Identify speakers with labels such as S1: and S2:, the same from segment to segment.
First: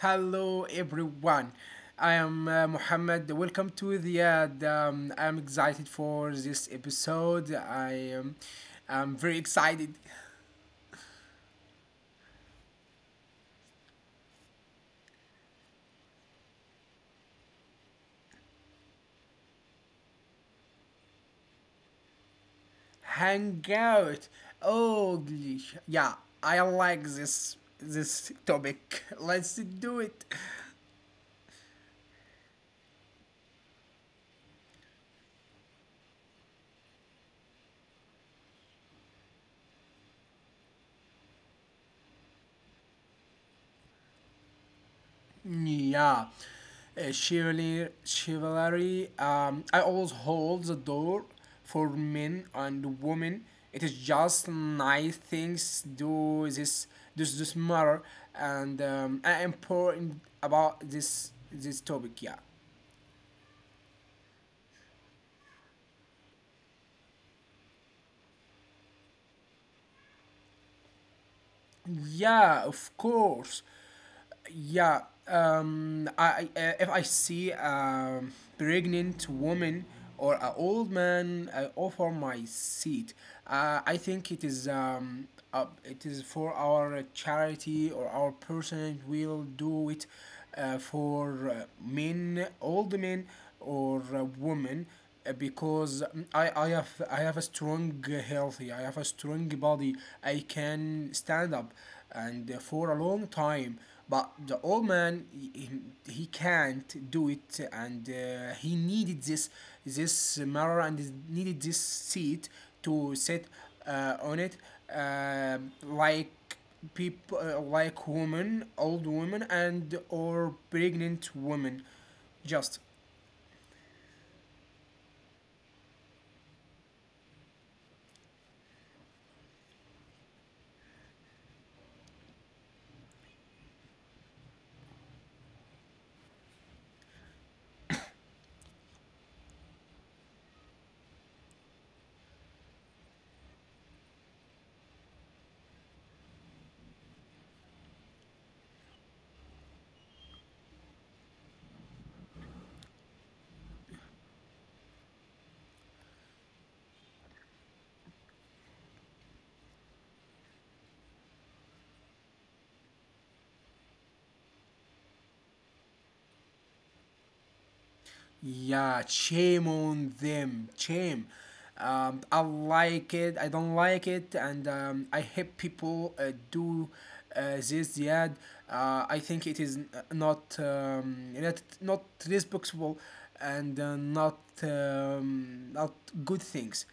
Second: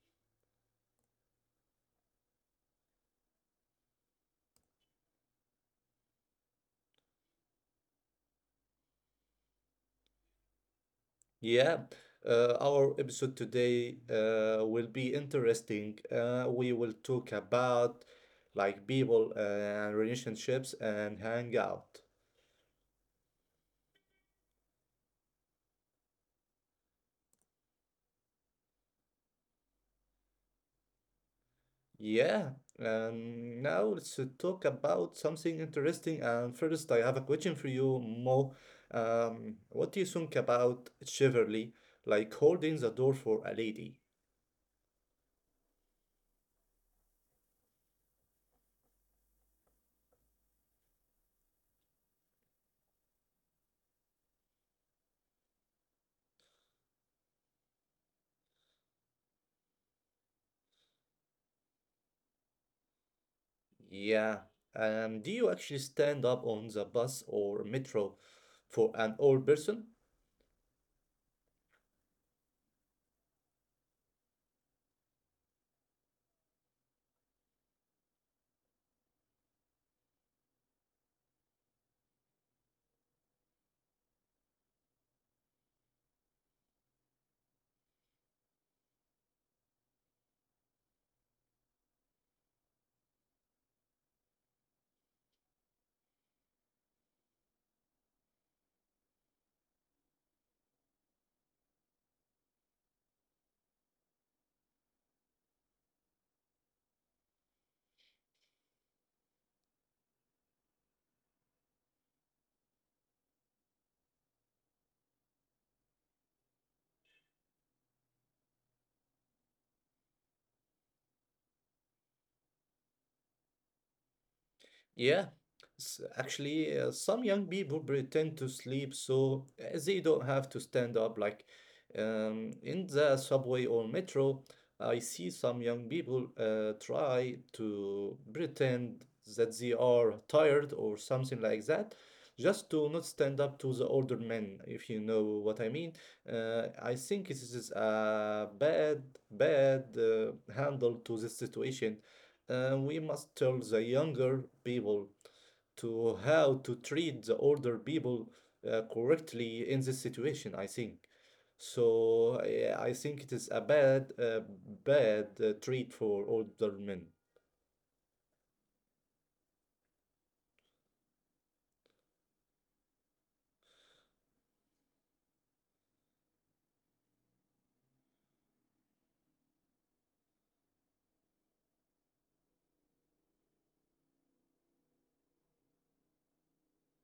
S1: Hello everyone. I am Muhammad. Welcome to the ad. I'm excited for this episode. Am I'm very excited.
S2: Yeah, our episode today will be interesting. We will talk about like people and relationships and hangout.
S1: Hang out. Oh yeah, I like this topic. Let's do it.
S2: Yeah, and now let's talk about something interesting. And first, I have a question for you, Mo. What do you think about chivalry, like holding the door for a lady?
S1: Yeah, chivalry, I always hold the door for men and women. It is just nice things do this matter and I am important about this topic. Yeah,
S2: Yeah. Do you actually stand up on the bus or metro for an old person?
S1: yeah, of course. Yeah, if I see a pregnant woman or an old man I offer my seat. I think it is for our charity or our person will do it for men old men or women because I have a strong healthy, I have a strong body. I can stand up and for a long time, but the old man, he can't do it, and he needed this mirror and he needed this seat to sit on it, uh, like people, like women, old women and or pregnant women, just.
S2: Yeah, actually, some young people pretend to sleep so they don't have to stand up. Like in the subway or metro, I see some young people try to pretend that they are tired or something like that, just to not stand up to the older men, if you know what I mean. I think this is a bad handle to this situation, and we must tell the younger people to how to treat the older people correctly in this situation, I think. So yeah, I think it is a bad treat for older men.
S1: Yeah, shame on them. Shame. I like it. I don't like it, and I hate people do this. Yeah, I think it is not responsible and not good things.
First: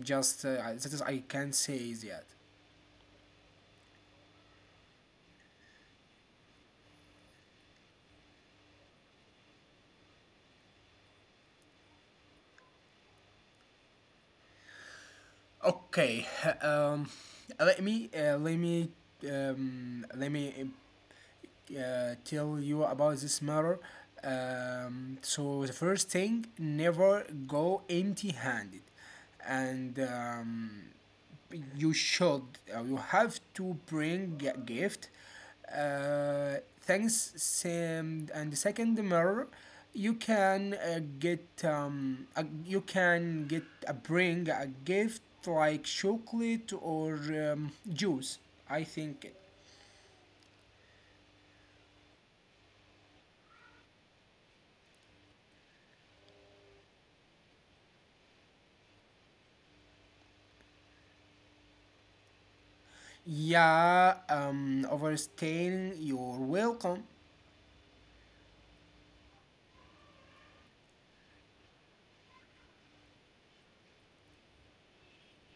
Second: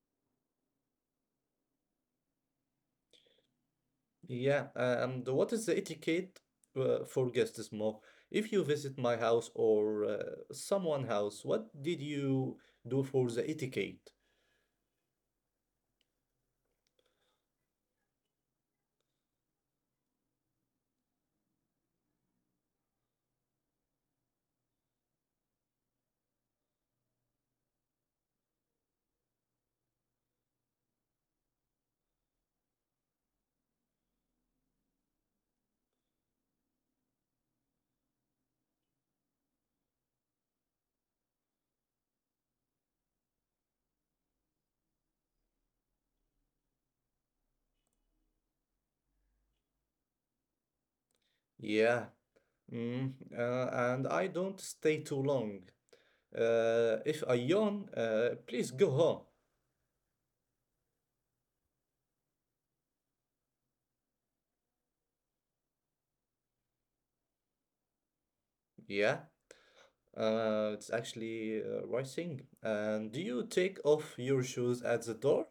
S1: Just that is I can say is that.
S2: Yeah, and what is the etiquette for guests, Mo? If you visit my house or someone house, what did you do for the etiquette?
S1: Okay. Um, let me uh, let me let me tell you about this matter. So the first thing, never go empty-handed, and you should you have to bring a gift. Uh, Thanks, Sam. And the second matter, you can get you can get a bring a gift like chocolate or juice. I think.
S2: Yeah, and I don't stay too long. If I yawn, please go home.
S1: Yeah, overstaying, you're welcome.
S2: Yeah, it's actually rising. And do you take off your shoes at the door?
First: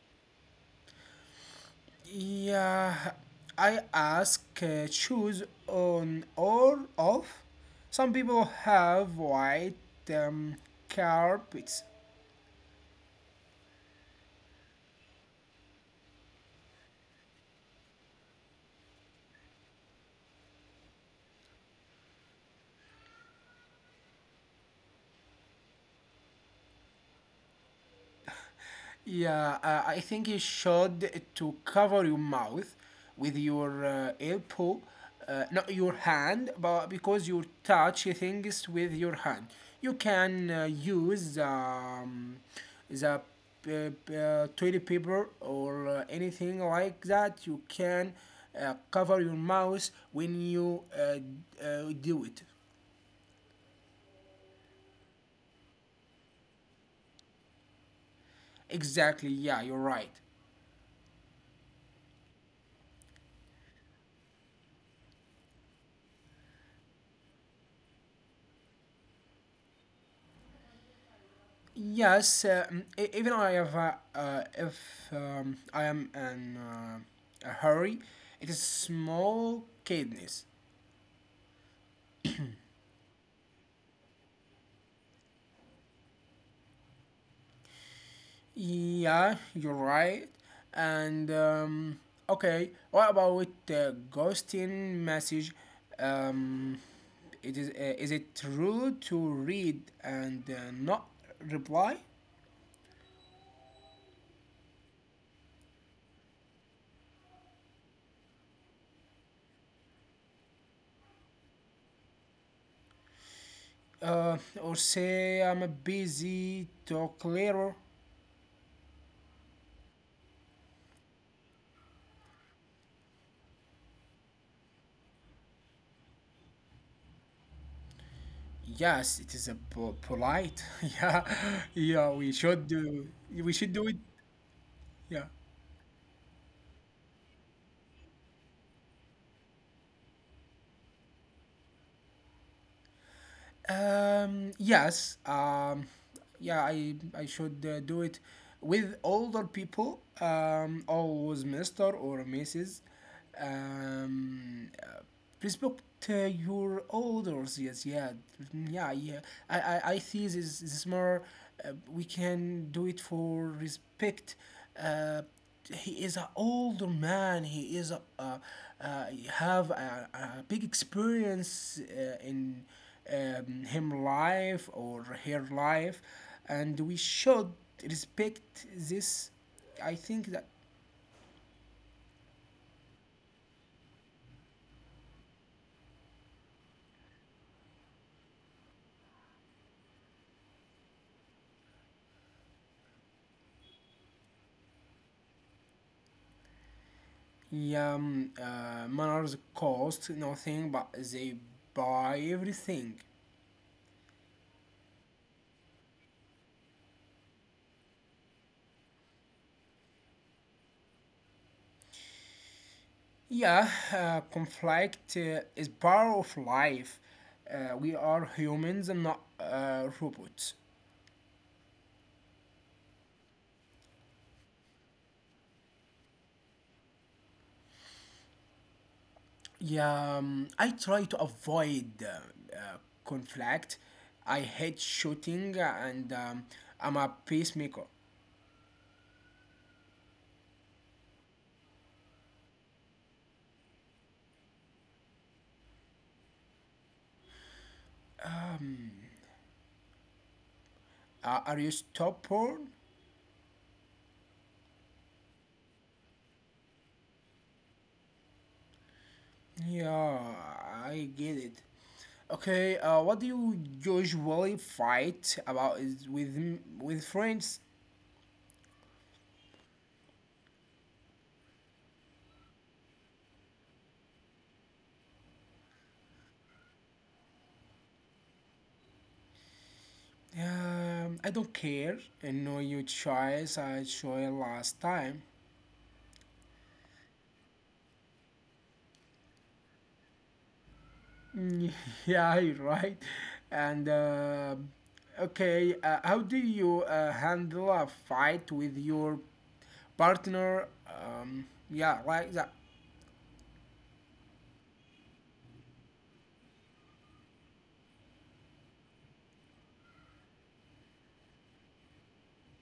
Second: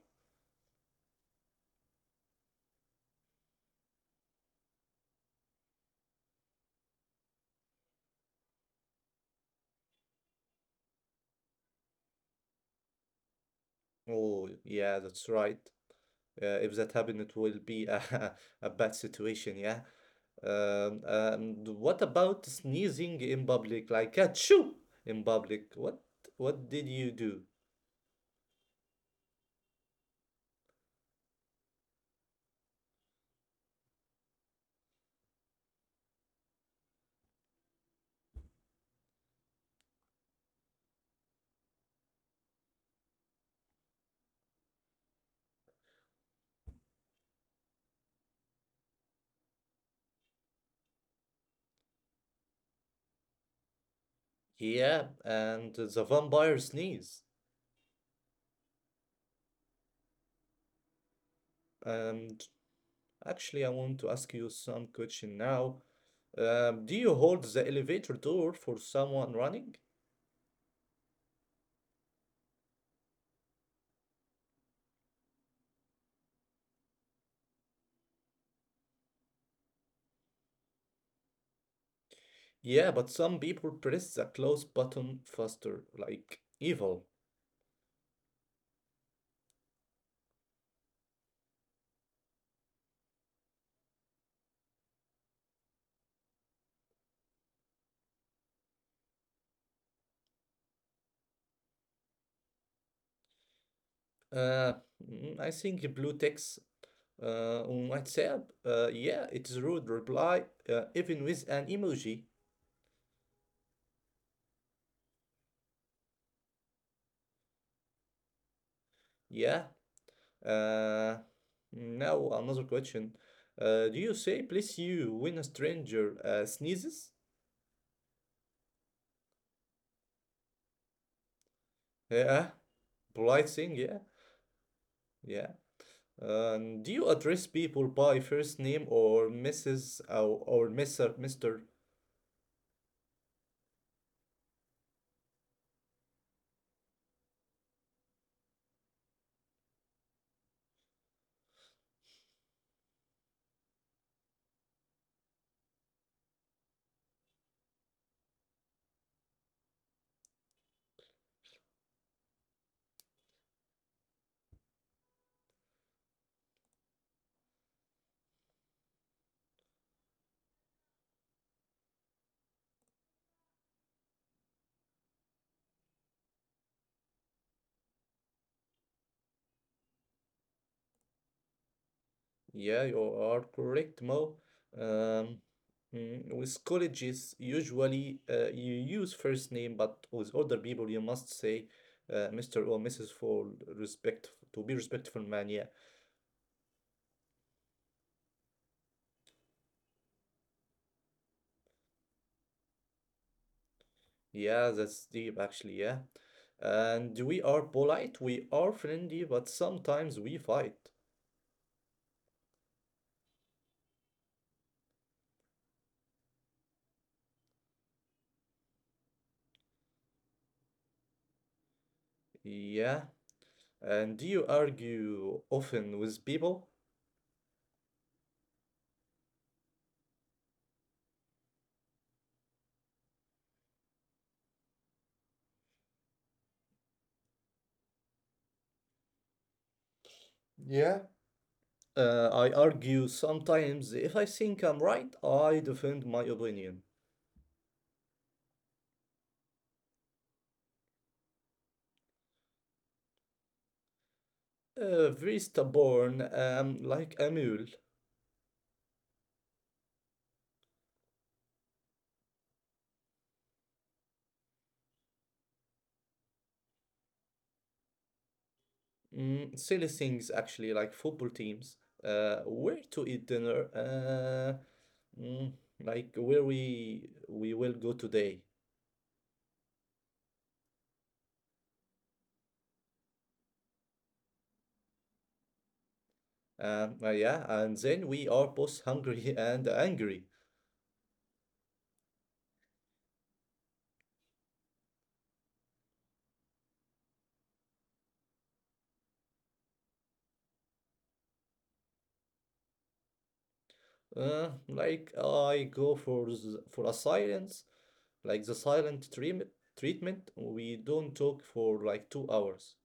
S1: Yeah, I ask choose on or off. Some people have white um, carpets.
S2: Oh, yeah, that's right. If that happens, it will be a, a bad situation, yeah. And what about sneezing in public, like achoo in public? What did you do?
S1: Yeah, I think you should to cover your mouth with your elbow, not your hand, but because you touch things with your hand. You can use the toilet paper or anything like that. You can cover your mouth when you do it.
S2: Yeah, and the vampire sneeze.
S1: Exactly, yeah, you're right.
S2: And. Actually, I want to ask you some question now. Do you hold the elevator door for someone running?
S1: Yes, even I have if I am in a hurry, it is small kindness.
S2: Yeah, but some people press the close button faster, like evil.
S1: Yeah, you're right. And okay, what about the ghosting message? Um, it is it true to read and not reply,
S2: Uh, I think blue text on WhatsApp. Yeah, it's rude reply, even with an emoji.
S1: uh, or say I'm busy to clearer?
S2: Yeah. Uh, Now another question. Do you say please you when a stranger sneezes?
S1: Yes, it is a polite. Yeah, yeah. We
S2: Yeah,
S1: should do.
S2: polite
S1: We
S2: thing.
S1: should do
S2: Yeah,
S1: it. Yeah.
S2: yeah. Do you address people by first name or Mrs. or Mr.?
S1: Yes. Yeah. I. I should do it with older people. Always Mister or Mrs. Um. Respect your elders. Yes. Yeah. Mm, yeah. Yeah. I see this. This more. We can do it for respect. Uh. He is an older man, he is a uh, have a big experience in him life or her life, and we should respect this, I think that.
S2: Yeah, you are correct, Mo. Um, with colleges, usually you use first name, but with older people, you must say Mr. or Mrs. for respect, to be respectful, man. Yeah,
S1: Manners cost nothing but they buy everything.
S2: yeah, that's deep, actually. Yeah, and we are polite, we are friendly, but sometimes we fight.
S1: Yeah, conflict is part of life. We are humans and not robots.
S2: Yeah, and do you argue often with people?
S1: Yeah, I try to avoid conflict. I hate shooting and I'm a peacemaker.
S2: Yeah, I argue sometimes if I think I'm right, I defend my opinion.
S1: Are you stopper?
S2: Very stubborn, like a mule.
S1: Yeah, I get it. Okay, what do you usually fight about is with with friends?
S2: Mm, silly things actually, like football teams, where to eat dinner, mm, like where we will go today.
S1: I don't care. I know your choice. I saw it last time.
S2: Yeah, and then we are both hungry and angry.
S1: Mm, yeah, you're right. And okay, how do you handle a fight with your partner? Yeah, like that.
S2: Like I go for for a silence, like the silent treatment, we don't talk for like 2 hours.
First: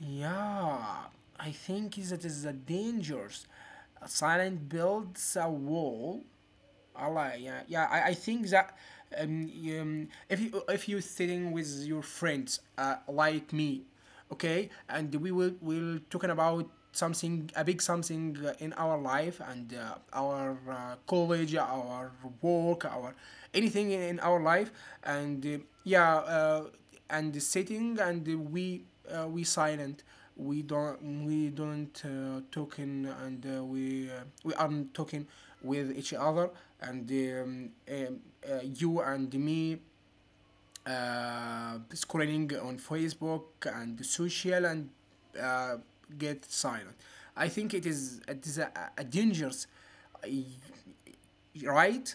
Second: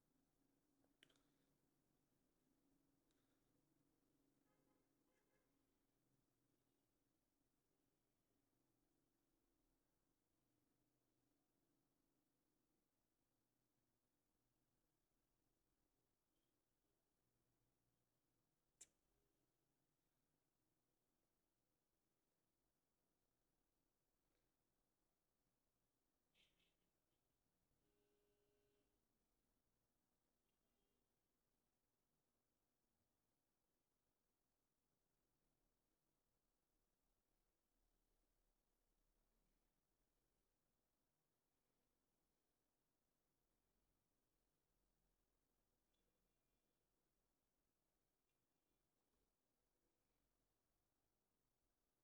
S1: Yeah, I think that is a dangerous. Silent builds a wall. Allah, yeah, yeah. I think that, if you if you're sitting with your friends like me, okay, and we will talking about something, a big something in our life and our college, our work, our anything in our life, and yeah. And sitting and we we silent, we don't talking and we aren't talking with each other, and you and me scrolling on Facebook and social and uh, get silent. I think it is a dangerous, uh, right?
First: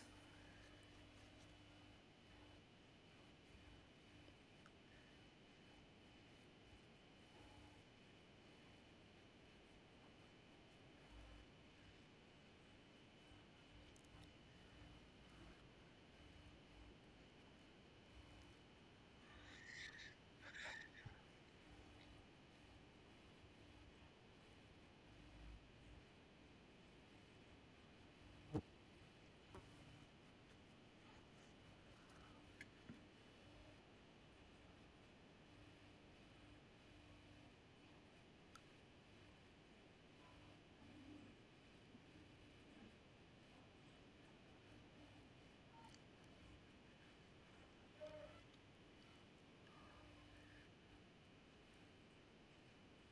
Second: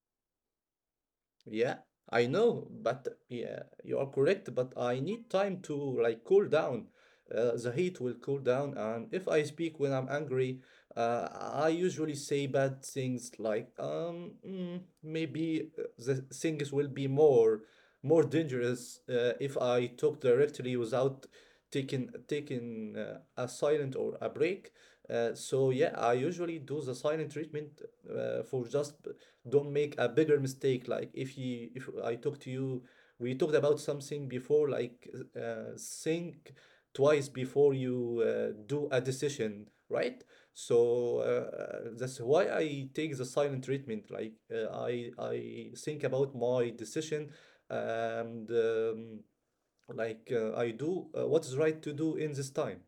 S2: Yeah, I know, but yeah, you are correct, but I need time to like cool down. The heat will cool down, and if I speak when I'm angry, Uh, I usually say bad things like, "Mm, maybe the things will be more dangerous if I talk directly without taking a silent or a break." So yeah, I usually do the silent treatment for just don't make a bigger mistake. Like if you if I talk to you, we talked about something before, like think twice before you do a decision, right? So that's why I take the silent treatment. Like I think about my decision, and like I do what is right to do in this time.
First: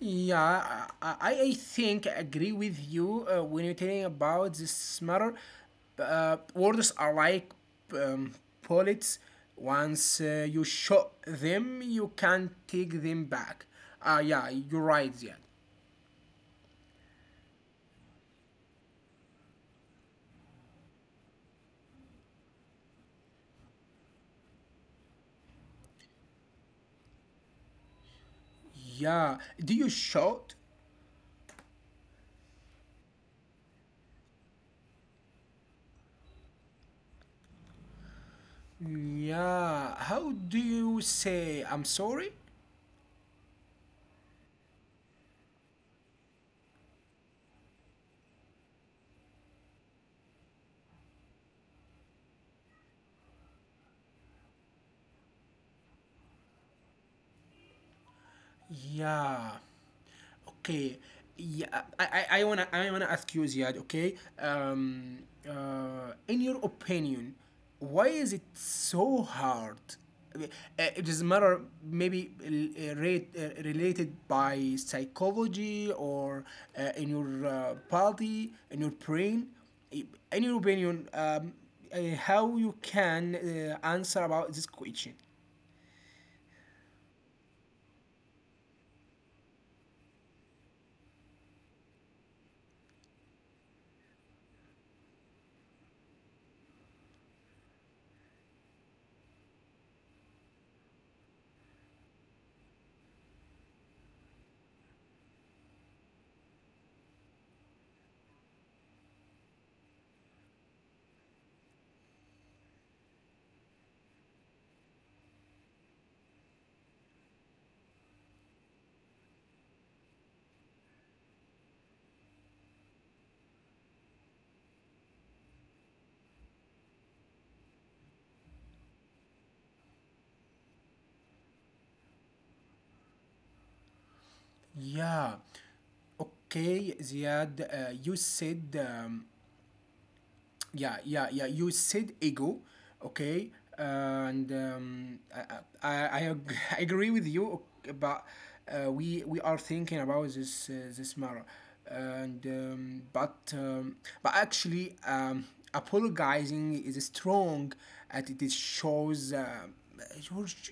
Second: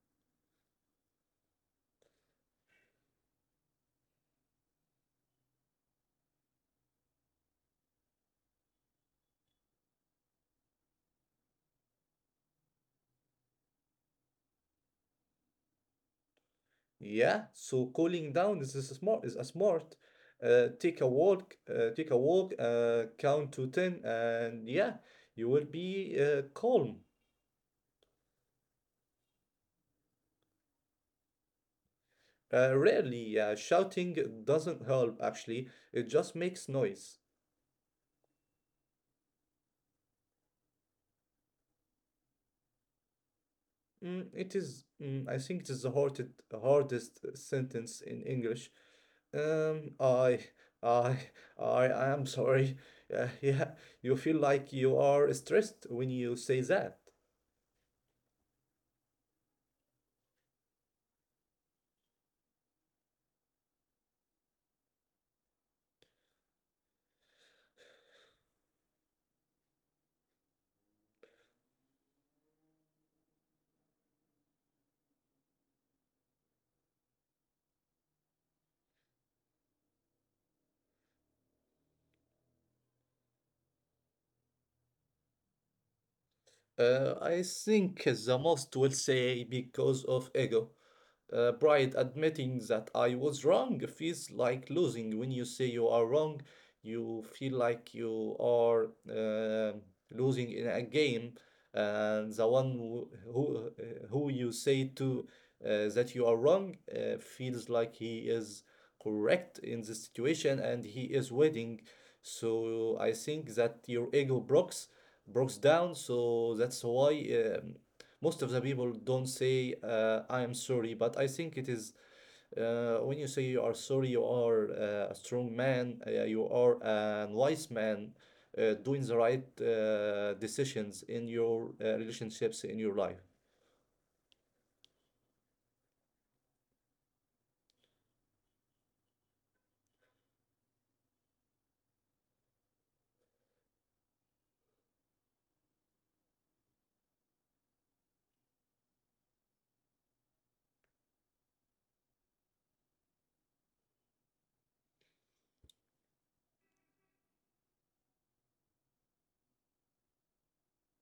S1: Yeah, I I think I agree with you when you're talking about this matter. Words are like um, bullets. Once you shot them, you can't take them back. Yeah, you're right, yeah.
S2: Yeah, so cooling down is a smart. Take a walk, take a walk, count to ten, and yeah, you will be calm.
S1: Yeah, do you shout?
S2: Rarely, shouting doesn't help actually, it just makes noise.
S1: Yeah, how do you say I'm sorry?
S2: It is, I think it is the hardest sentence in English. Um, I, I, I am sorry. Yeah, you feel like you are stressed when you say that.
S1: Yeah. Okay. Yeah, I wanna ask you Ziad, okay? Um, in your opinion, why is it so hard? Uh, It doesn't matter, maybe related by psychology or in your body, in your brain. I- In your opinion, how you can answer about this question?
S2: I think the most will say because of ego. Pride admitting that I was wrong feels like losing. When you say you are wrong, you feel like you are losing in a game, and the one who you say to that you are wrong feels like he is correct in this situation and he is winning. So I think that your ego breaks down. So that's why most of the people don't say I am sorry, but I think it is when you say you are sorry, you are a strong man, you are a wise man doing the right decisions in your relationships in your life.
S1: Yeah. Okay, Ziad, you said um, yeah. You said ego, okay, and I agree with you, but we are thinking about this matter, and but actually, apologizing is strong, and it is shows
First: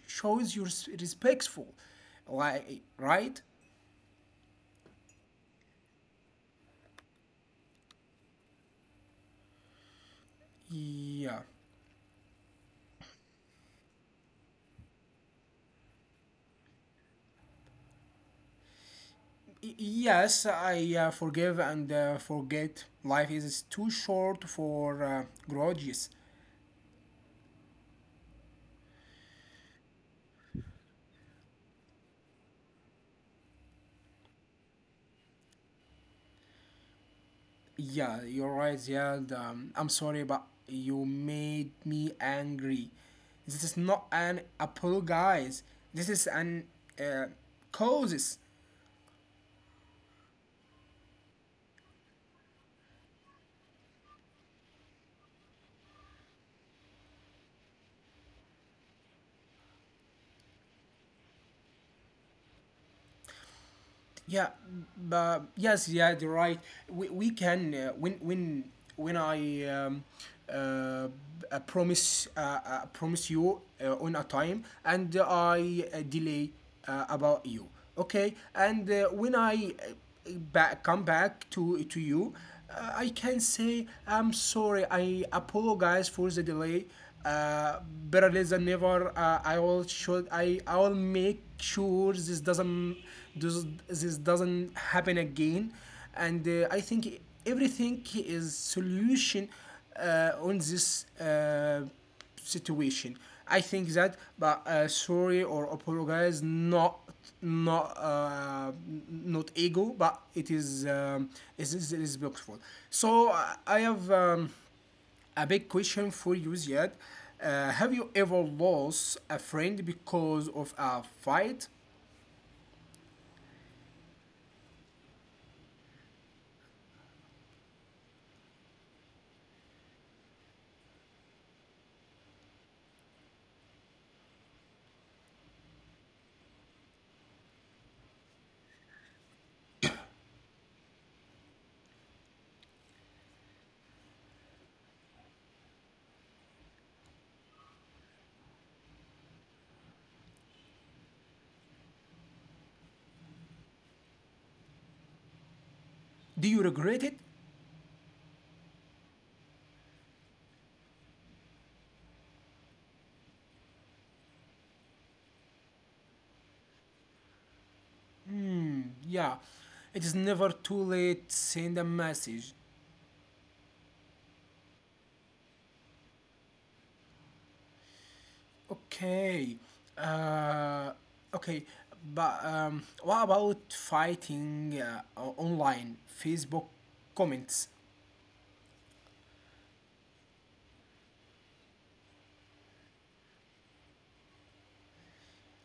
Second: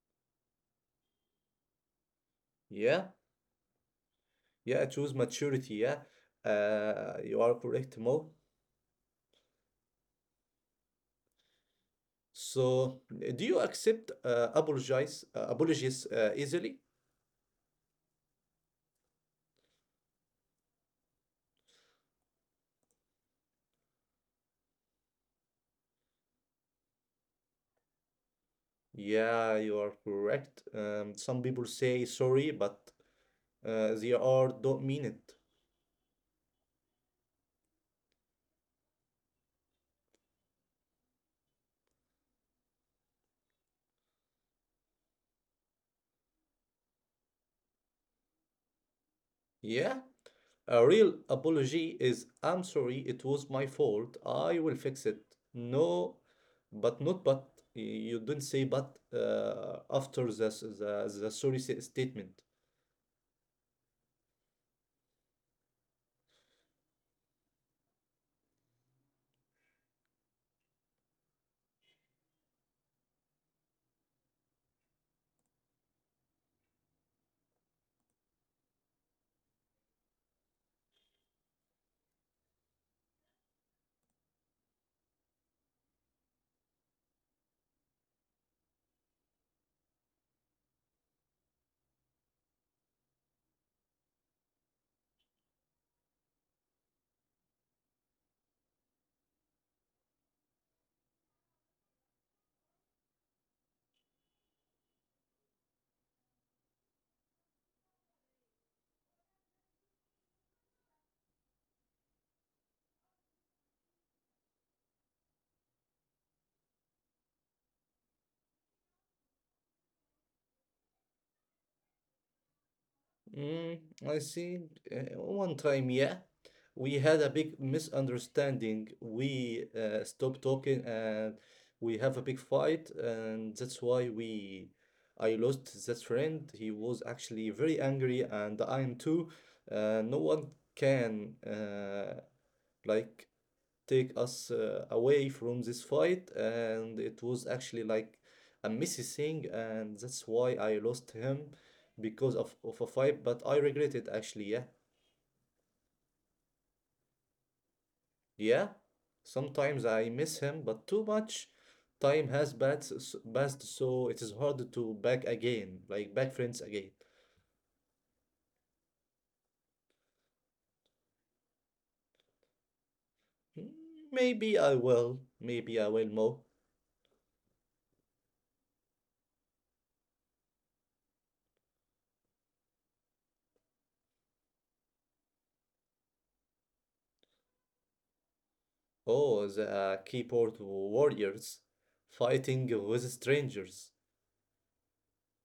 S1: shows you're respectful, like
S2: Yeah,
S1: right?
S2: yeah, choose maturity. Yeah, you are correct, Mo.
S1: Yeah.
S2: So do you accept apologize apologies easily?
S1: Yes, I forgive and forget. Life is too short for grudges.
S2: Yeah, you are correct. Some people say sorry, but they are don't mean it.
S1: Yeah, you're right, Ziad. I'm sorry, but you made me angry. This is not an apologize. This is an uh, causes.
S2: Yeah, a real apology is I'm sorry, it was my fault. I will fix it. No, but not but. You don't say but after the, the sorry statement.
S1: Yeah, but yes, yeah, you're right. We can when when I promise you on a time and I delay about you, okay? And when I back come back to you, I can say I'm sorry. I apologize for the delay, uh, better late than never. I will make sure this doesn't, this doesn't happen again, and I think everything is solution on this situation. I think that, but sorry or apologize, not not uh, not ego, but it is respectful. So I have. A big question for you, Ziad. Have you ever lost a friend because of a fight?
S2: Mm, I see. One time, yeah, we had a big misunderstanding. We stopped talking and we have a big fight, and that's why we I lost that friend. He was actually very angry, and I am too. No one can like take us away from this fight, and it was actually like a messy thing, and that's why I lost him because of a fight, but I regret it actually. Yeah,
S1: Do you regret it?
S2: yeah, sometimes I miss him, but too much time has passed, so it is hard to back again, like back friends again.
S1: Yeah, it is never too late. Send a message.
S2: Mm, Maybe I will more.
S1: Okay. Uh, okay. But what about fighting online? Facebook comments.
S2: Oh, the keyboard warriors fighting with strangers.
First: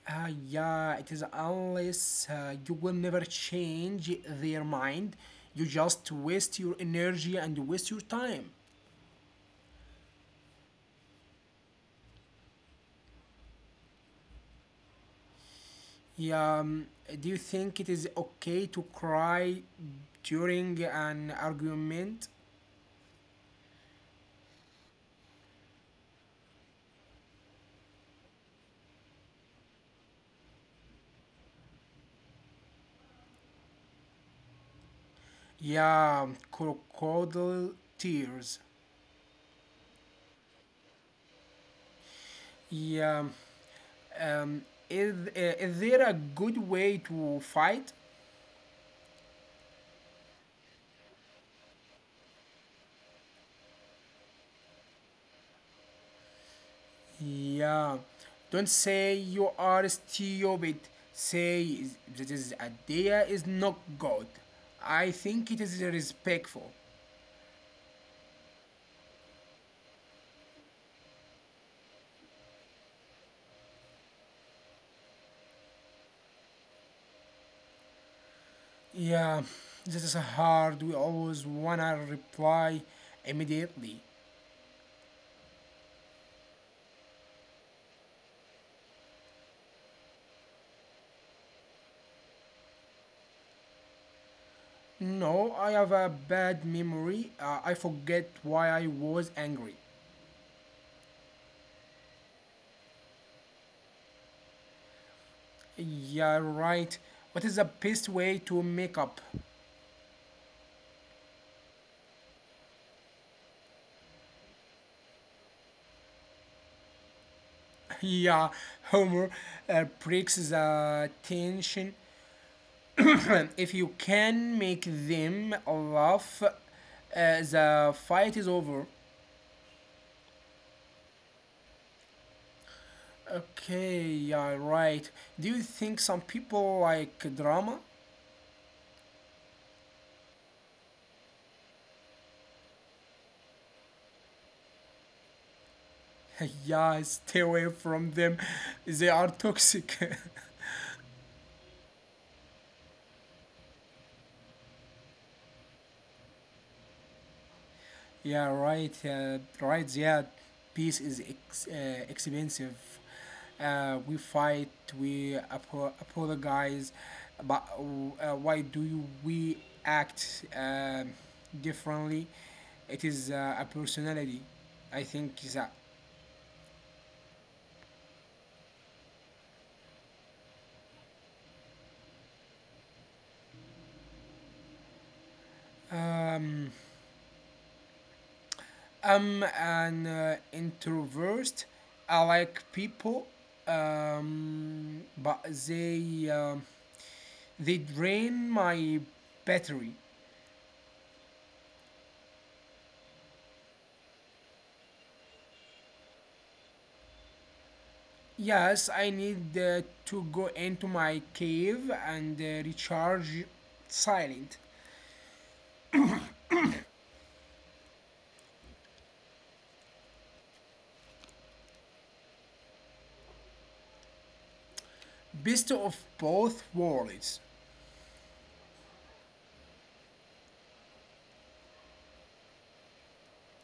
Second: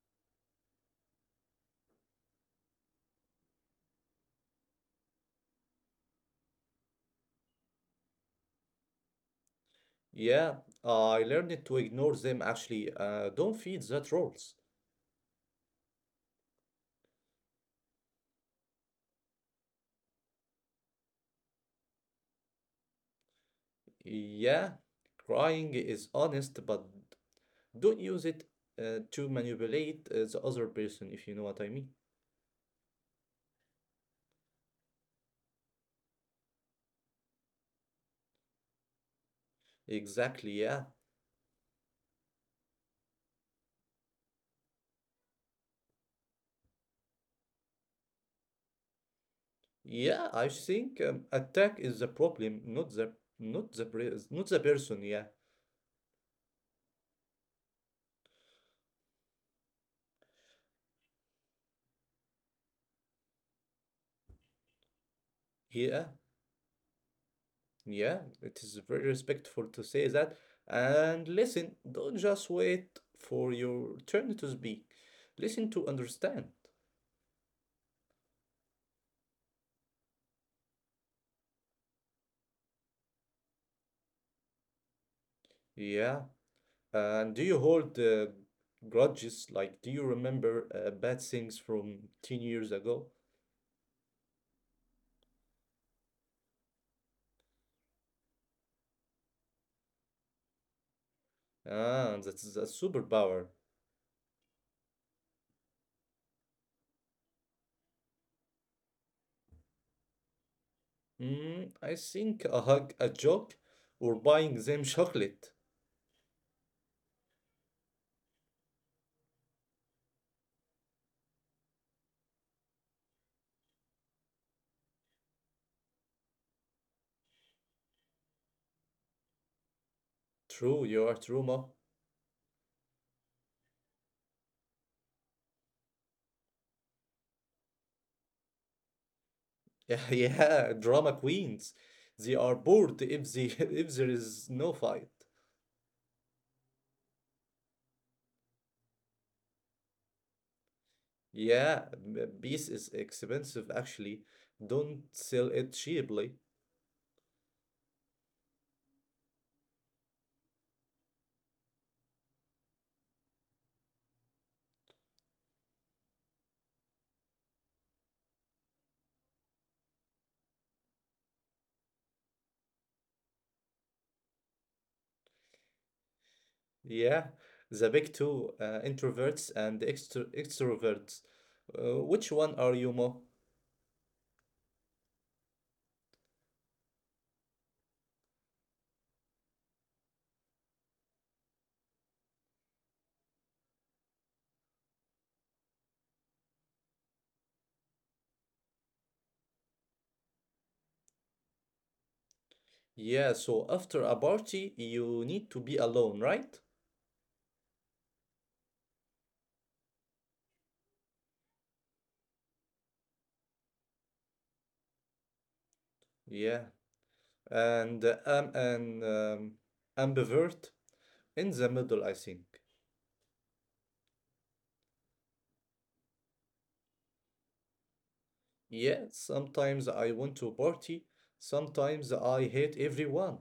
S1: Yeah, it is unless you will never change their mind. You just waste your energy and waste your time.
S2: Yeah, I learned to ignore them actually. Don't feed that roles.
S1: Yeah, do you think it is okay to cry during an argument?
S2: Yeah, crying is honest, but don't use it to manipulate the other person, if you know what I mean.
S1: Yeah, crocodile tears.
S2: Exactly, yeah.
S1: Yeah, um, is there a good way to fight?
S2: Yeah, I think attack is the problem, not the not the person, yeah.
S1: Yeah, don't say you are stupid. Say this idea is not good. I think it is
S2: Yeah,
S1: respectful.
S2: yeah, it is very respectful to say that. And listen, don't just wait for your turn to speak. Listen to understand.
S1: Yeah, this is hard. We always wanna reply immediately.
S2: Yeah. And do you hold grudges? Like, do you remember bad things from 10 years ago?
S1: No, I have a bad memory. I forget why I was angry.
S2: Ah, that's a superpower.
S1: Yeah, right. What is the best way to make up?
S2: Mm, I think a hug, a joke, or buying them chocolate.
S1: Yeah, Homer breaks the tension. If you can make them laugh, the fight is over.
S2: True, you are true, ma.
S1: Okay, yeah, right. Do you think some people like drama?
S2: Yeah, yeah, drama queens. They are bored if they if there is no fight.
S1: Yeah, stay away from them. They are toxic.
S2: Yeah, peace is expensive actually. Don't sell it cheaply.
S1: Yeah, right. Right. Yeah, peace is expensive. We fight. We apologize. But why do we act differently? It is a personality. I think that.
S2: Yeah, the big two, introverts and extroverts. Which one are you more?
S1: Um, I'm an introvert. I like people, but they um they drain my battery.
S2: Yeah, so after a party, you need to be alone, right?
S1: Yes, I need to go into my cave and recharge silent.
S2: Yeah, and Ambivert in the middle, I think.
S1: Best of both worlds.
S2: Yeah, sometimes I want to party, sometimes I hate everyone.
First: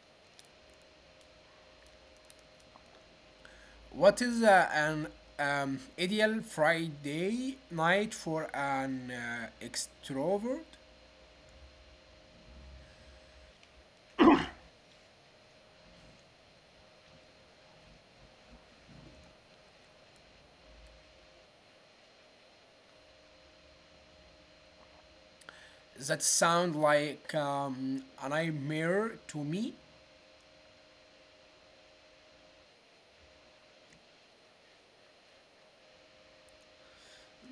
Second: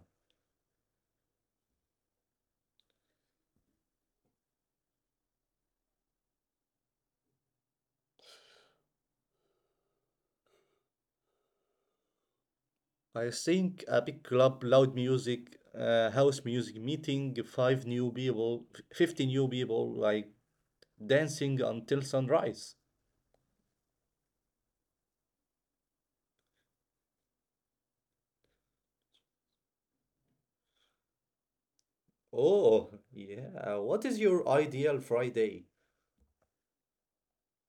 S1: What is an ideal Friday night for an extrovert?
S2: I think a big club, loud music, house music, meeting five new people, 50 new people, like dancing until sunrise.
S1: That sound like a nightmare to me.
S2: Oh, yeah. What is your ideal Friday?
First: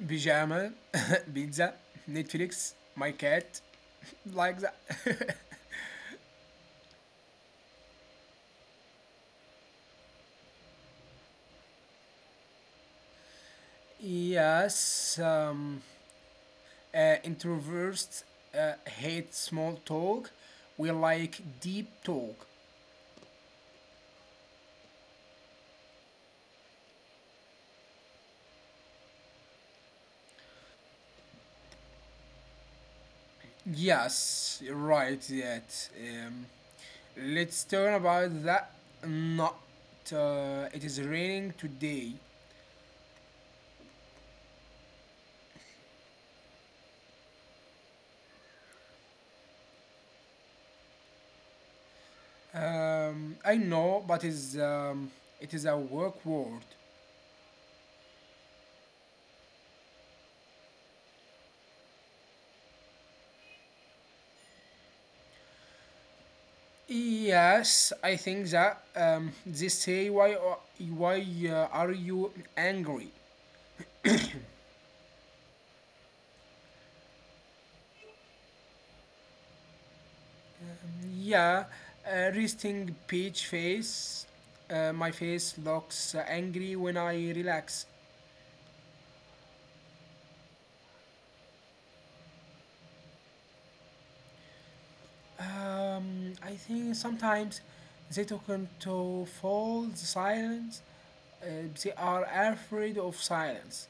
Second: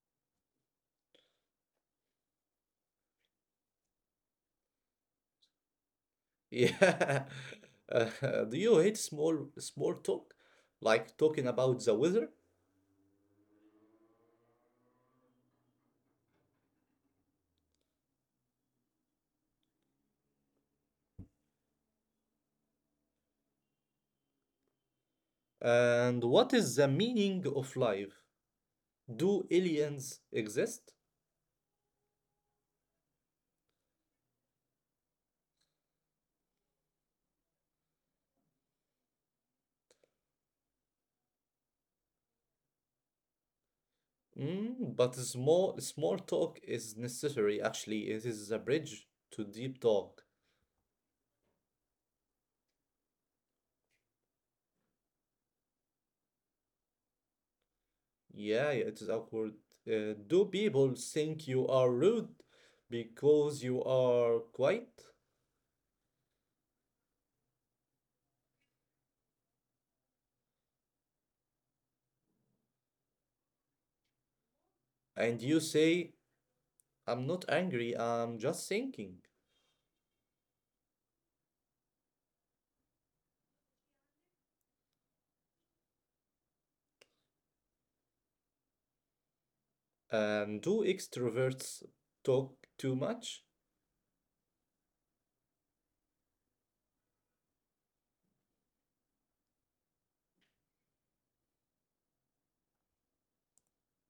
S1: Pajama, pizza, Netflix, my cat, like that.
S2: Yeah. Do you hate small talk, like talking about the weather?
S1: Yes, uh, introverts hate small talk. We like deep talk.
S2: And what is the meaning of life? Do aliens exist?
S1: Yes, right. That let's talk about that. Not, it is raining today.
S2: Mm, but small talk is necessary. Actually, it is a bridge to deep talk.
S1: I know, but is it is a work word.
S2: Yeah, yeah, it is awkward. Do people think you are rude because you are quiet?
S1: Yes, I think that they say why are you angry?
S2: And you say, I'm not angry, I'm just thinking.
S1: Yeah, resting peach face. My face looks angry when I relax.
S2: Do extroverts talk too much?
S1: I think sometimes they took into full silence. They are afraid of silence.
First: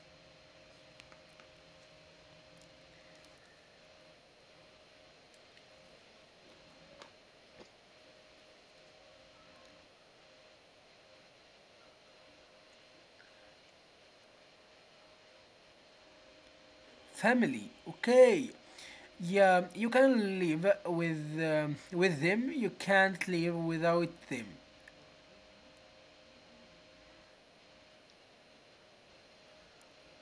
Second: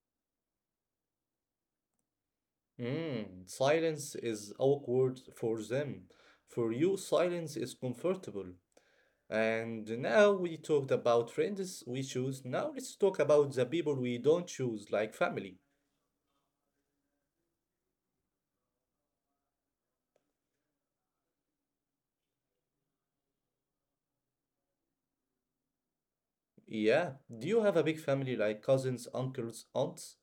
S2: Hmm. Silence is awkward for them. For you, silence is comfortable. And now we talked about friends we choose. Now let's talk about the people we don't choose, like family.
S1: Family, okay. Yeah, you can live with them, you can't live without them.
S2: Yeah. Do you have a big family like cousins, uncles, aunts?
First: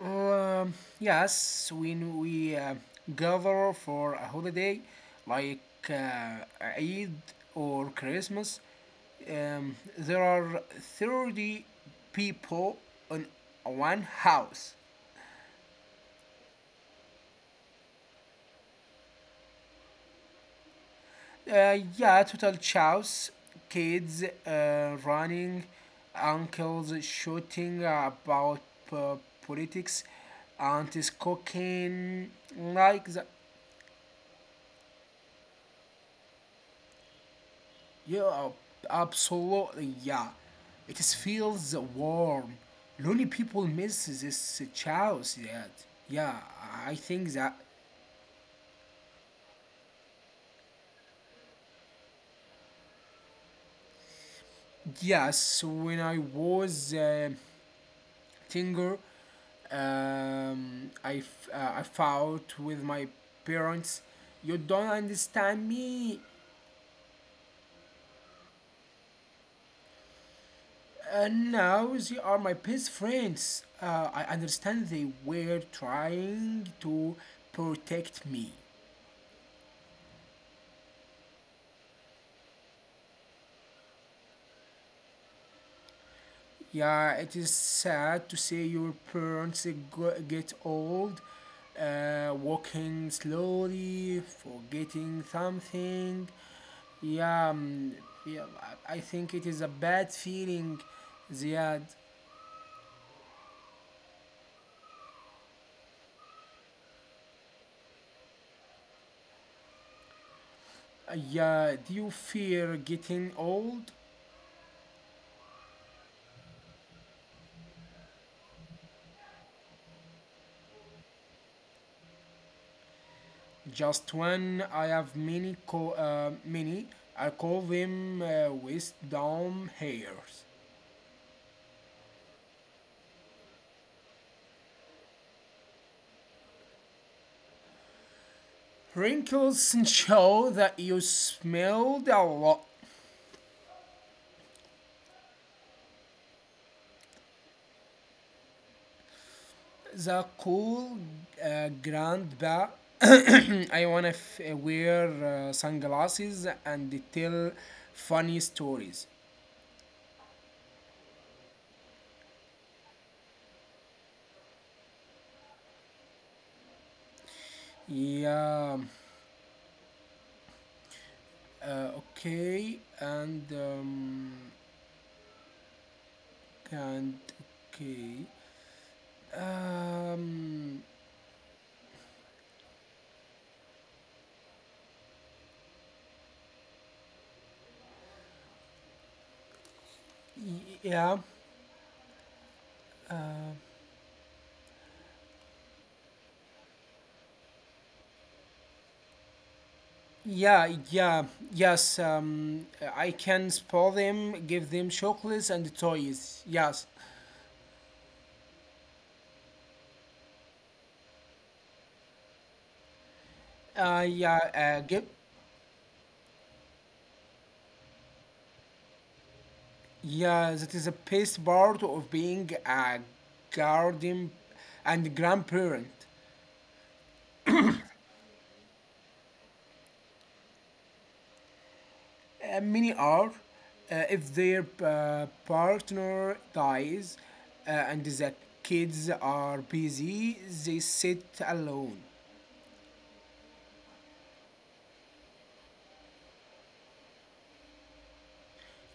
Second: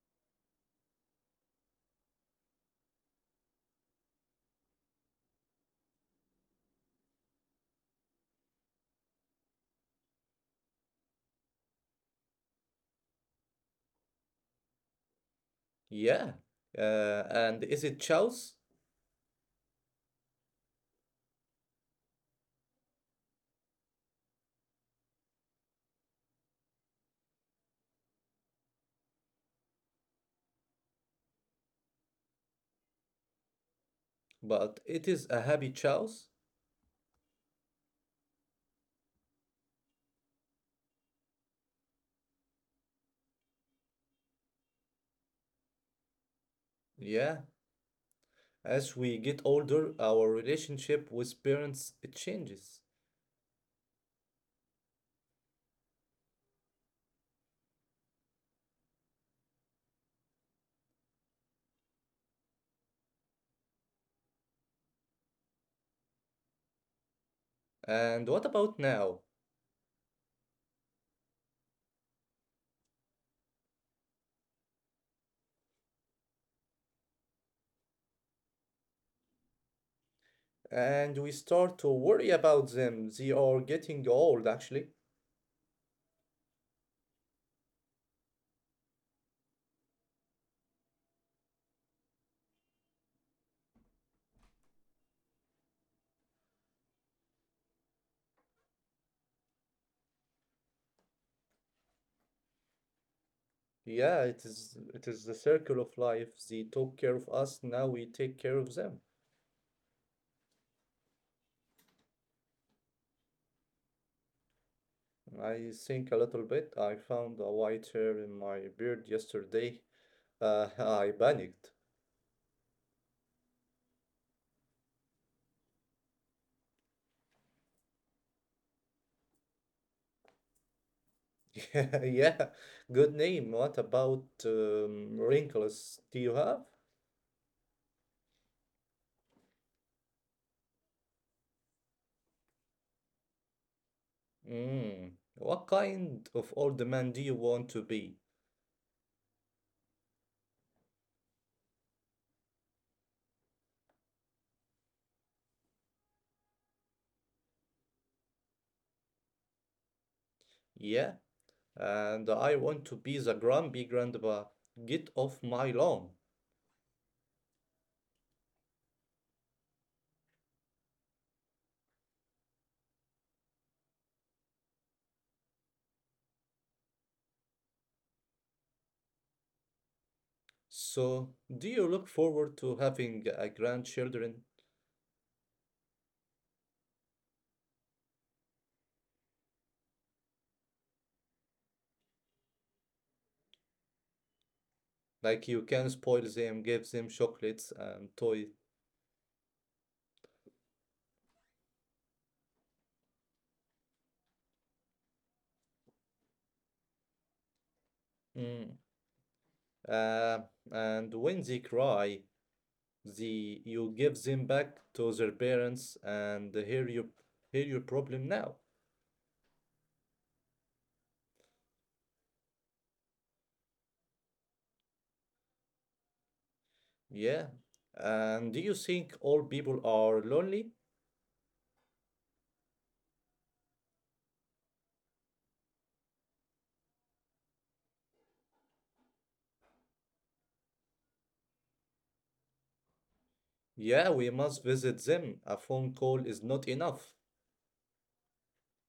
S1: Um, yes, when we gather for a holiday like uh, eid or christmas, there are 30 people in one house.
S2: Yeah. And is it chows?
S1: Yeah, total chaos. Kids running, uncles shooting about uh, politics, aunties cooking like that.
S2: But it is a happy chows?
S1: Yeah, absolutely. Yeah, it is feels warm. Lonely people miss this chaos. Yet, yeah, I think
S2: Yeah.
S1: that.
S2: As we get older, our relationship with parents it changes.
S1: Yes, when I was Tinger. I fought with my parents. You don't understand me.
S2: And what about now?
S1: Now they are my best friends. I understand they were trying to protect me.
S2: And we start to worry about them. They are getting old, actually.
S1: Yeah, it is sad to see your parents get old, walking slowly, forgetting something. Yeah, yeah, I think it is a bad feeling. Ziad.
S2: Yeah, it is the circle of life. They took care of us, now we take care of them.
S1: Yeah, do you fear getting old?
S2: I think a little bit. I found a white hair in my beard yesterday. I panicked.
S1: Just when I have many, many, I call them wisdom hairs.
S2: Yeah, yeah. Good name. What about wrinkles? Do you have?
S1: Wrinkles show that you smelled a lot.
S2: Mm. What kind of old man do you want to be?
S1: The cool grand. I wanna wear sunglasses and tell funny stories.
S2: Yeah, and I want to be the grumpy grandpa. Get off my lawn.
S1: Yeah. Uh, okay. And okay. Um.
S2: So, do you look forward to having a grandchildren?
S1: Yeah.
S2: Like you can spoil them, give them chocolates and toys.
S1: Yeah, yeah, yes. I can spoil them, give them chocolates and toys. Yes.
S2: Mm. Uh, and when they cry, the you give
S1: Yeah.
S2: them back
S1: Give.
S2: to their parents and hear your problem now.
S1: Yeah, that is a best part of being a guardian and grandparent.
S2: Yeah. And do you think all people are lonely?
S1: Many are, if their partner dies, and the kids are busy, they sit alone.
S2: Yeah, we must visit them. A phone call is not enough.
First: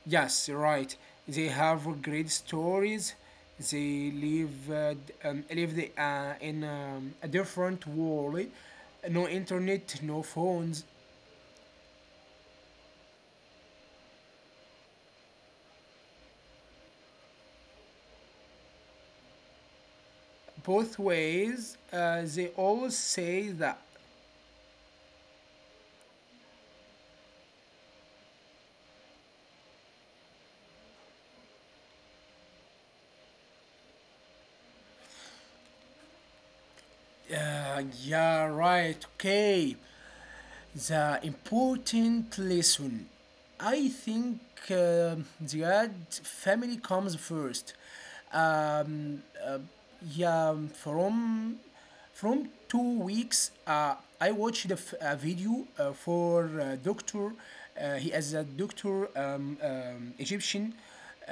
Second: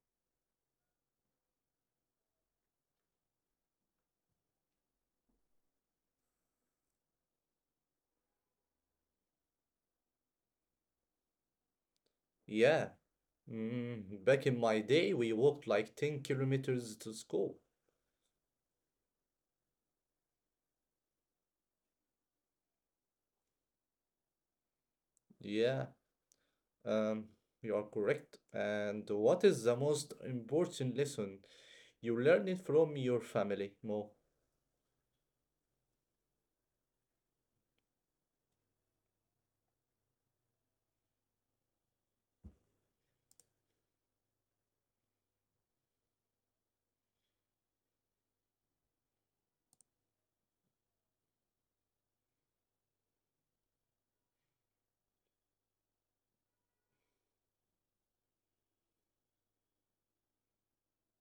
S1: Yes, right. They have great stories. They live in a different world. No internet, no phones.
S2: Yeah. Mm, back in my day, we walked like 10 kilometers to school.
S1: Both ways, they always say that.
S2: Yeah, um, you are correct. And what is the most important lesson you learned from your family, Mo?
S1: Yeah, right, okay, the important lesson. I think the ad family comes first. Um, uh, yeah, from 2 weeks, I watched a video, for doctor. He is a doctor, Egyptian. uh,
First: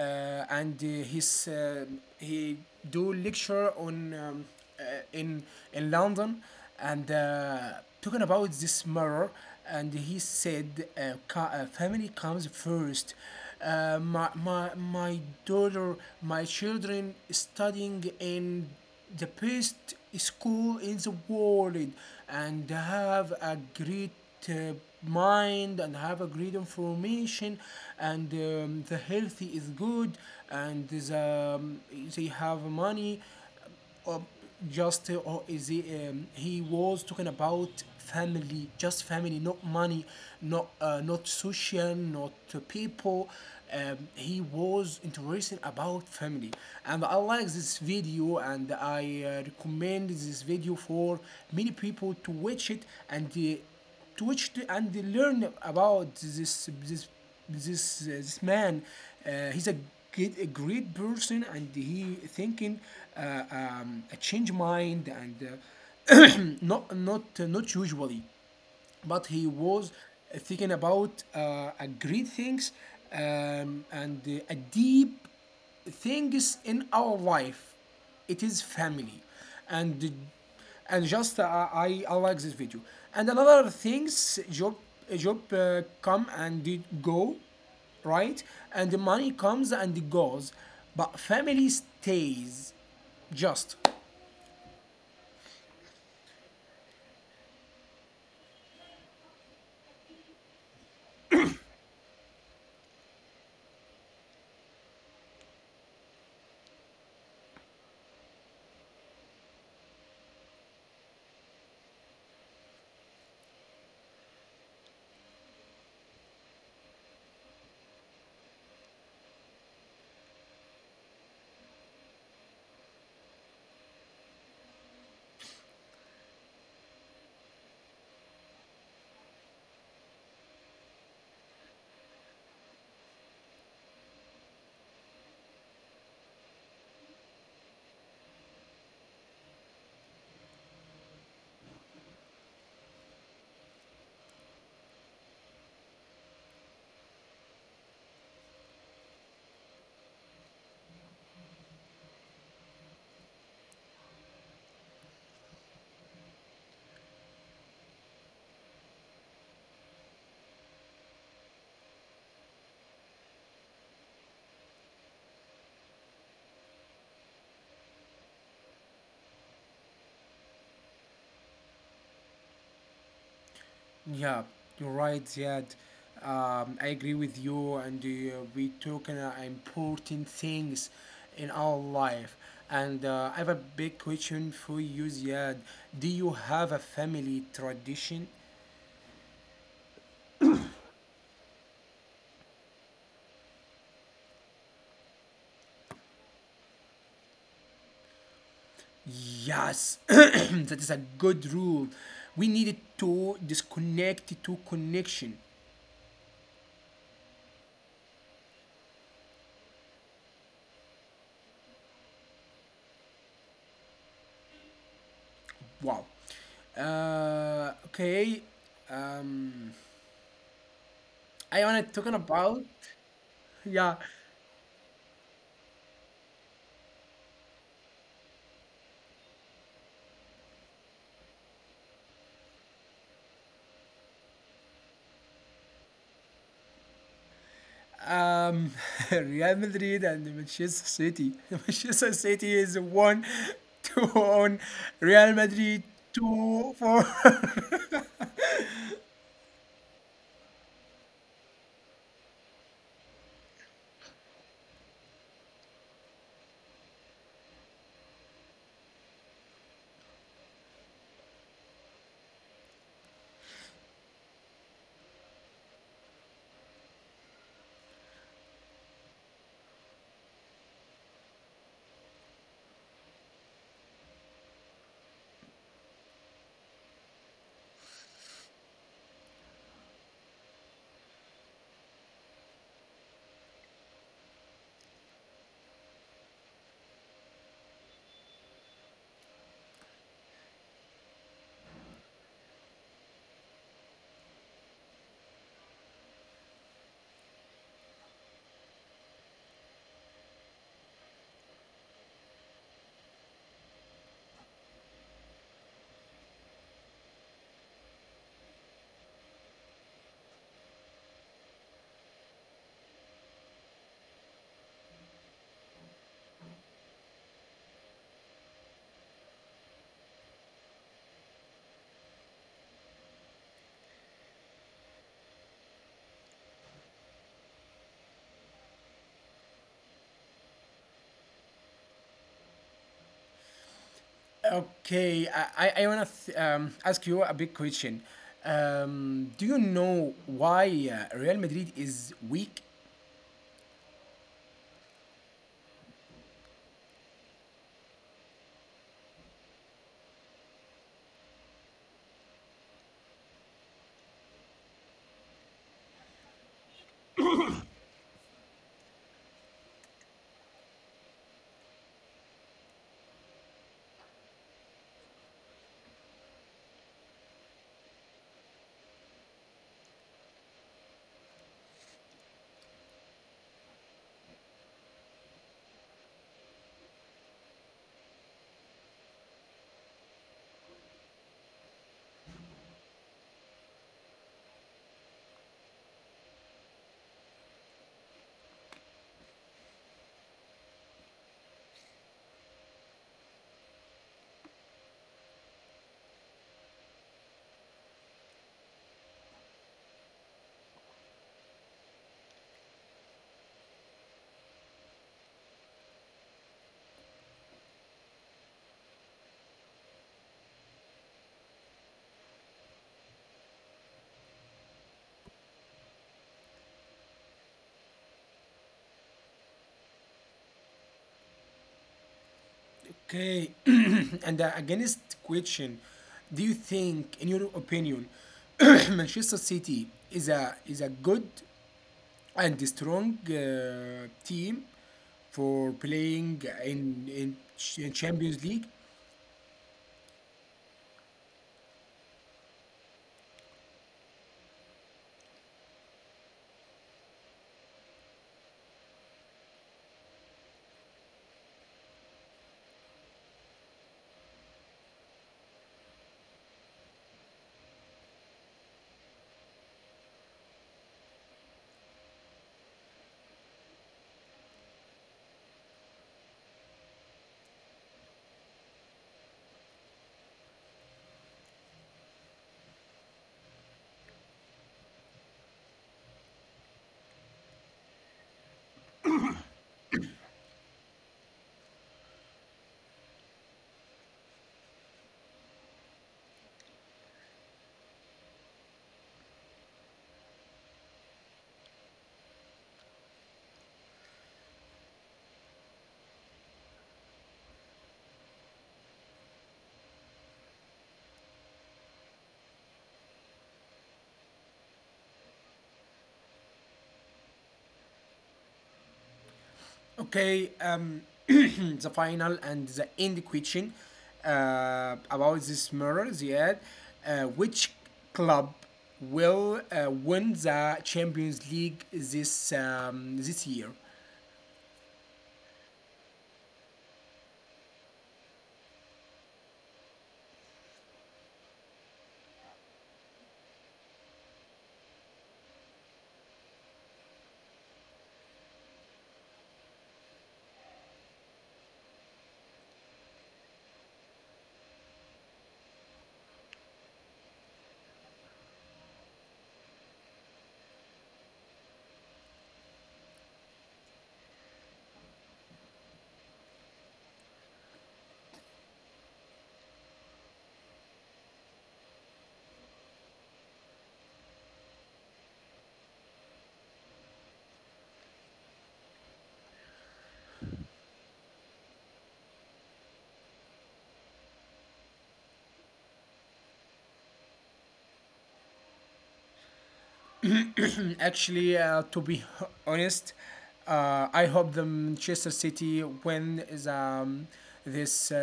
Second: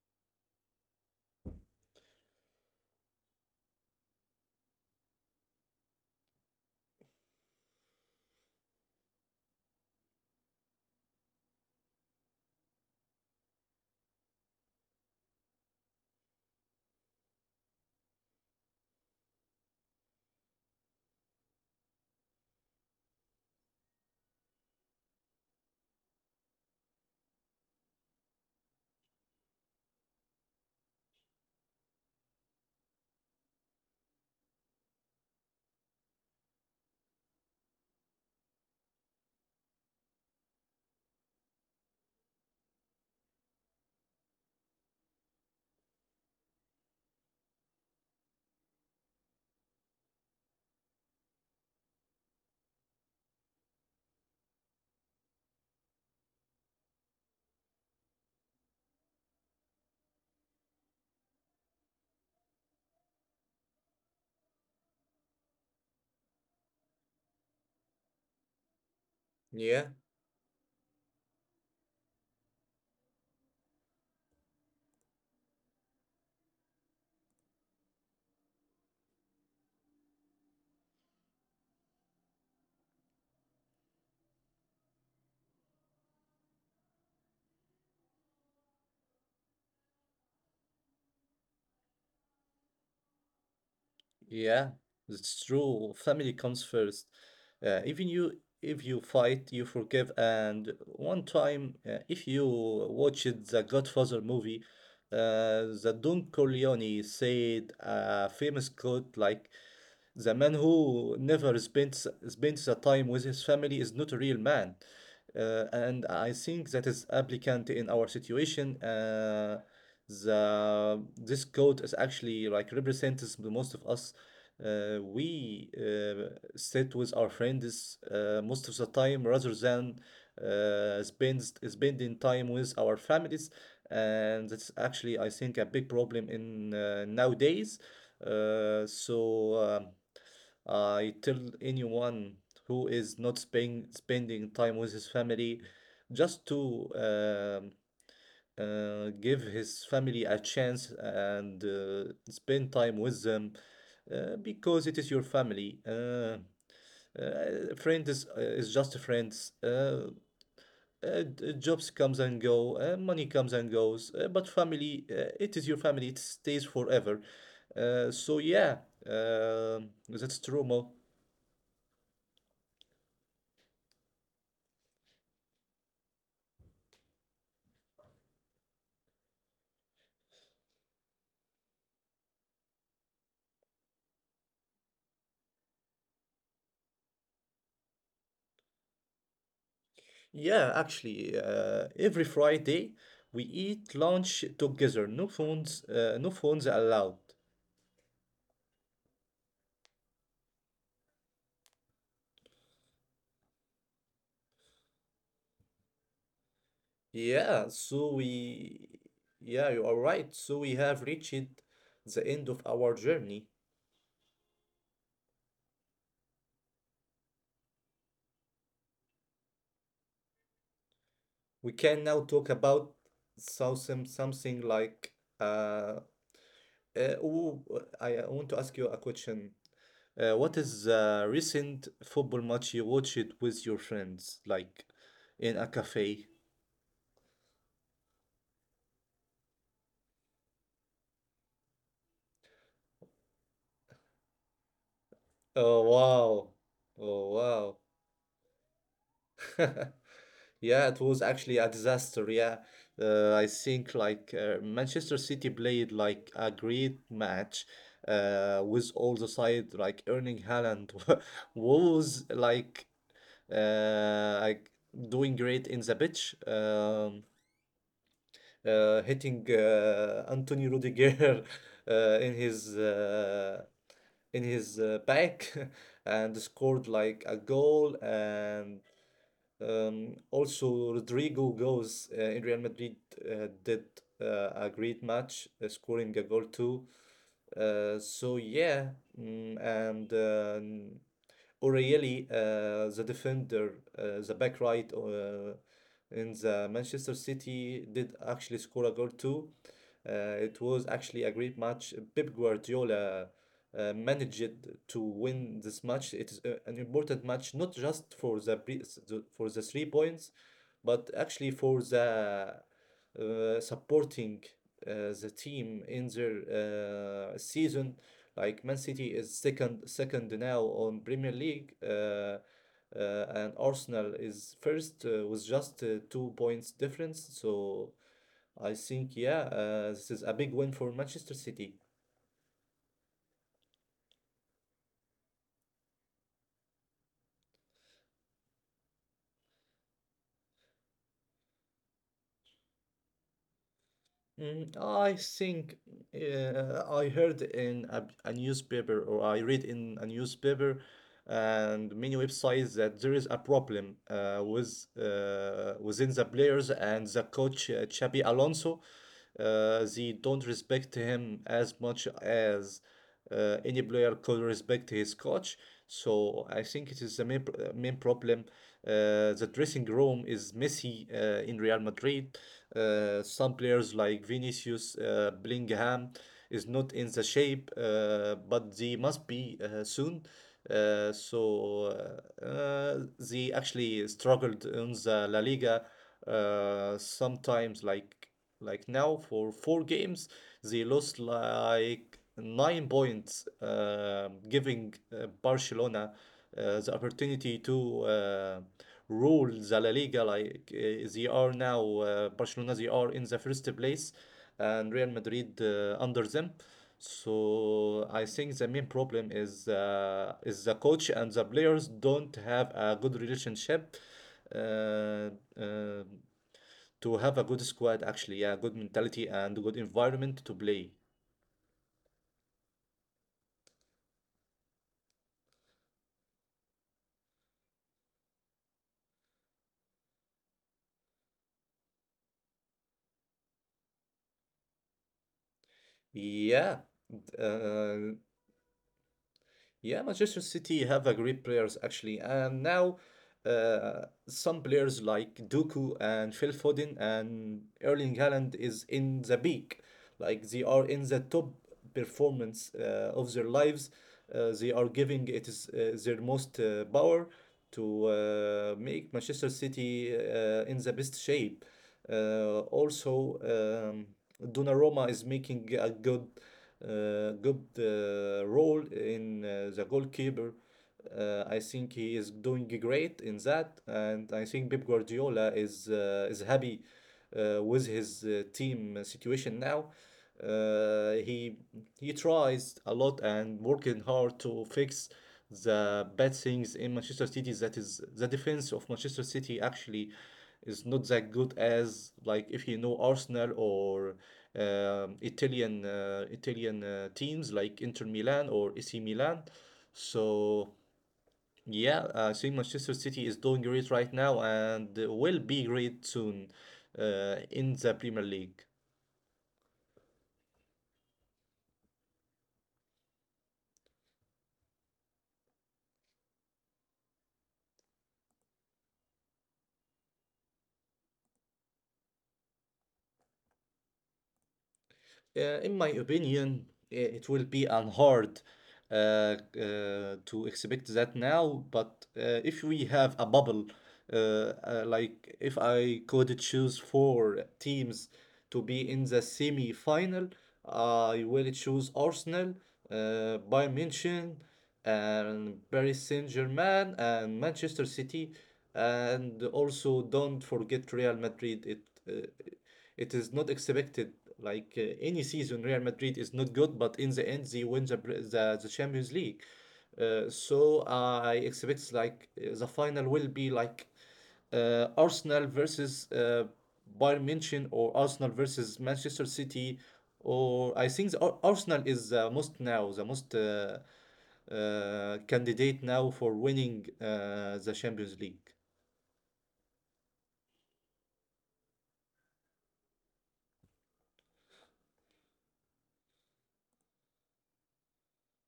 S1: and uh, he do lecture on, uh, in London, and talking about this murder. And he said, family comes first. My daughter, my children studying in the best school in the world, and have a great uh, mind, and have a great information, and the healthy is good, and um, they have money, uh, just, or is he, he was talking about family, just family, not money, not social, not people. He was interested about family, and I like this video, and I recommend this video for many people to watch it, and to which they, and they learn about this this man. He's a great person, and he thinking a change mind, and not usually, but he
S2: Yeah.
S1: was thinking about a great things, and a deep things in our life. It is family, and and just, I like this video. And another things, job come and it go, right? And the money comes and it goes, but family stays just.
S2: Yeah, it's true. Family comes first. Even you, if you fight, you forgive. And one time, if you watched the Godfather movie, the Don Corleone said a famous quote like, the man who never spends the time with his family is not a real man. And I think that is applicant in our situation. The this code is actually like represents the most of us. We sit with our friends most of the time rather than spending time with our families, and that's actually I think a big problem in nowadays. So I tell anyone who is not spending time with his family just to give his family a chance and spend time with them because it is your family. Friend is just friends. Jobs comes and go, money comes and goes, but family, it is your family, it stays forever. So yeah, that's true, Mo.
S1: Yeah, you're right, Ziad. I agree with you, and we talking important things in our life. And I have a big question for you, Ziad. Do you have a family tradition?
S2: Yeah, actually, every Friday we eat lunch together. No phones, no phones allowed.
S1: Yes, that is a good rule. We needed to disconnect to connection.
S2: Yeah, so we, yeah, you are right. So we have reached the end of our journey.
S1: Wow. Okay. Um,
S2: We
S1: I wanna
S2: can now
S1: talking
S2: talk
S1: about.
S2: about
S1: Yeah.
S2: something like uh, Uh, oh, I want to ask you a question. What is the recent football match you watched with your friends, like in a cafe?
S1: Um, Real Madrid and Manchester City. Manchester City is one, to one. Real
S2: Oh,
S1: Madrid
S2: wow.
S1: 2-4.
S2: Oh, wow. Yeah, it was actually a disaster. Yeah, I think like Manchester City played like a great match with all the side like Erling Haaland was like uh, like doing great in the pitch. Hitting Anthony Rudiger uh, in his uh, in his back and scored like a goal and also, Rodrigo goes in Real Madrid did a great match, scoring a goal too. So yeah, and O'Reilly, the defender, the back right in the Manchester City did actually score a goal too. It was actually a great match. Pep Guardiola managed to win this match. It is an important match, not just for for the 3 points, but actually for the supporting the team in their season. Like Man City is second now on Premier League, and Arsenal is first with just 2 points difference. So I think yeah, this is a big win for Manchester City.
S1: Okay, I wanna ask you a big question. Do you know why Real Madrid is weak?
S2: Mm, I think I heard in a newspaper or I read in a newspaper and many websites that there is a problem with within the players and the coach Xabi Alonso. They don't respect him as much as any player could respect his coach. So I think it is the main problem. The dressing room is messy in Real Madrid. Some players like Vinicius, Bellingham is not in the shape, but they must be soon. So they actually struggled in the La Liga sometimes like now for 4 games they lost like 9 points giving Barcelona the opportunity to rule the La Liga like they are now Barcelona, they are in the first place and Real Madrid under them, so I think the main problem is the coach and the players don't have a good relationship uh, uh, to have a good squad actually, yeah, good mentality and good environment to play.
S1: Okay, and against question, do you think, in your opinion, Manchester City is a good and a strong team for playing
S2: Yeah,
S1: in,
S2: uh,
S1: in Champions League.
S2: Yeah, Manchester City have a great players actually, and now some players like Doku and Phil Foden and Erling Haaland is in the peak, like they are in the top performance of their lives. They are giving it is their most power to make Manchester City in the best shape. Also. Um, Donnarumma is making a good role in the goalkeeper. I think he is doing great in that, and I think Pep Guardiola is happy with his team situation now. Uh, he he tries a lot and working hard to fix the bad things in Manchester City is that is the defense of Manchester City actually is not that good as like if you know Arsenal or Italian teams like Inter Milan or AC Milan. So yeah, I think Manchester City is doing great right now and will be great soon in the Premier League.
S1: Okay, the final and the end question about this mirror, Ziad. Which club will win the Champions League this year?
S2: In my opinion, it will be unhard uh, to expect that now. But if we have a bubble, if I could choose four teams to be in the semi-final, I will choose Arsenal, Bayern Munich, and Paris Saint-Germain, and Manchester City, and also don't forget Real Madrid. Uh, it is not expected. Like any season, Real Madrid is not good, but in the end, they win the Champions League. So I expect like the final will be like Arsenal versus Bayern Munich or Arsenal versus Manchester City, or I think Arsenal is the most now the most candidate now for winning the Champions League.
S1: Mm. Actually, to be honest, I hope the Manchester City win is, this, uh,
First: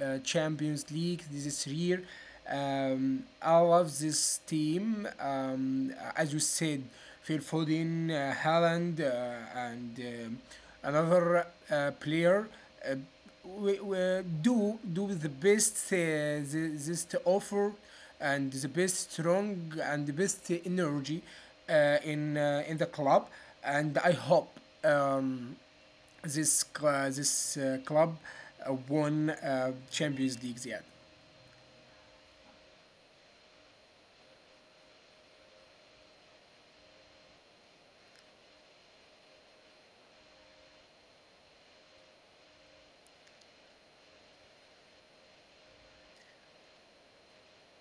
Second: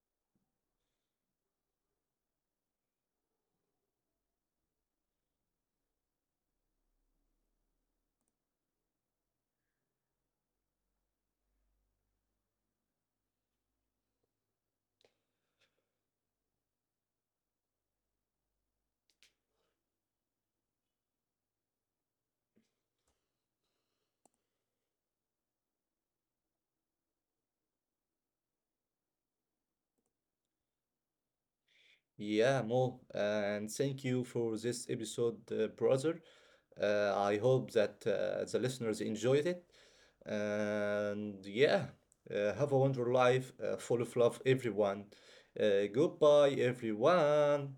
S1: uh, Champions League this year. I love this team. As you said, Phil Foden, Haaland, and another player. Uh, we do the best, this to offer, and the best strong and the best energy in in the club, and I hope um, this club won Champions League yet.
S2: Yeah, Mo, and thank you for this episode, brother. I hope that the listeners enjoyed it. And yeah, have a wonderful life, full of love, everyone. Goodbye, everyone.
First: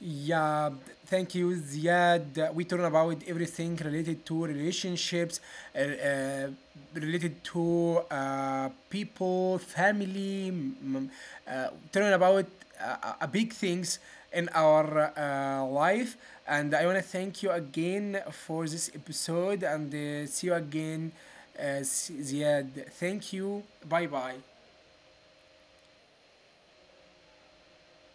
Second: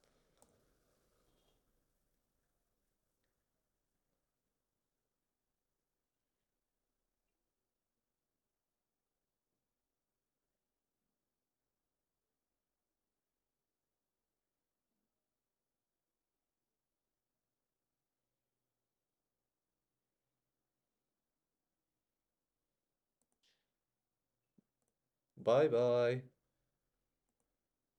S1: Yeah, thank you, Ziad. We talking about everything related to relationships, uh, uh, related to people, family, mm, talking about big things in our life. And I want to thank you again for this episode, and see you again, Ziad. Thank you. Bye bye.
S2: Bye bye.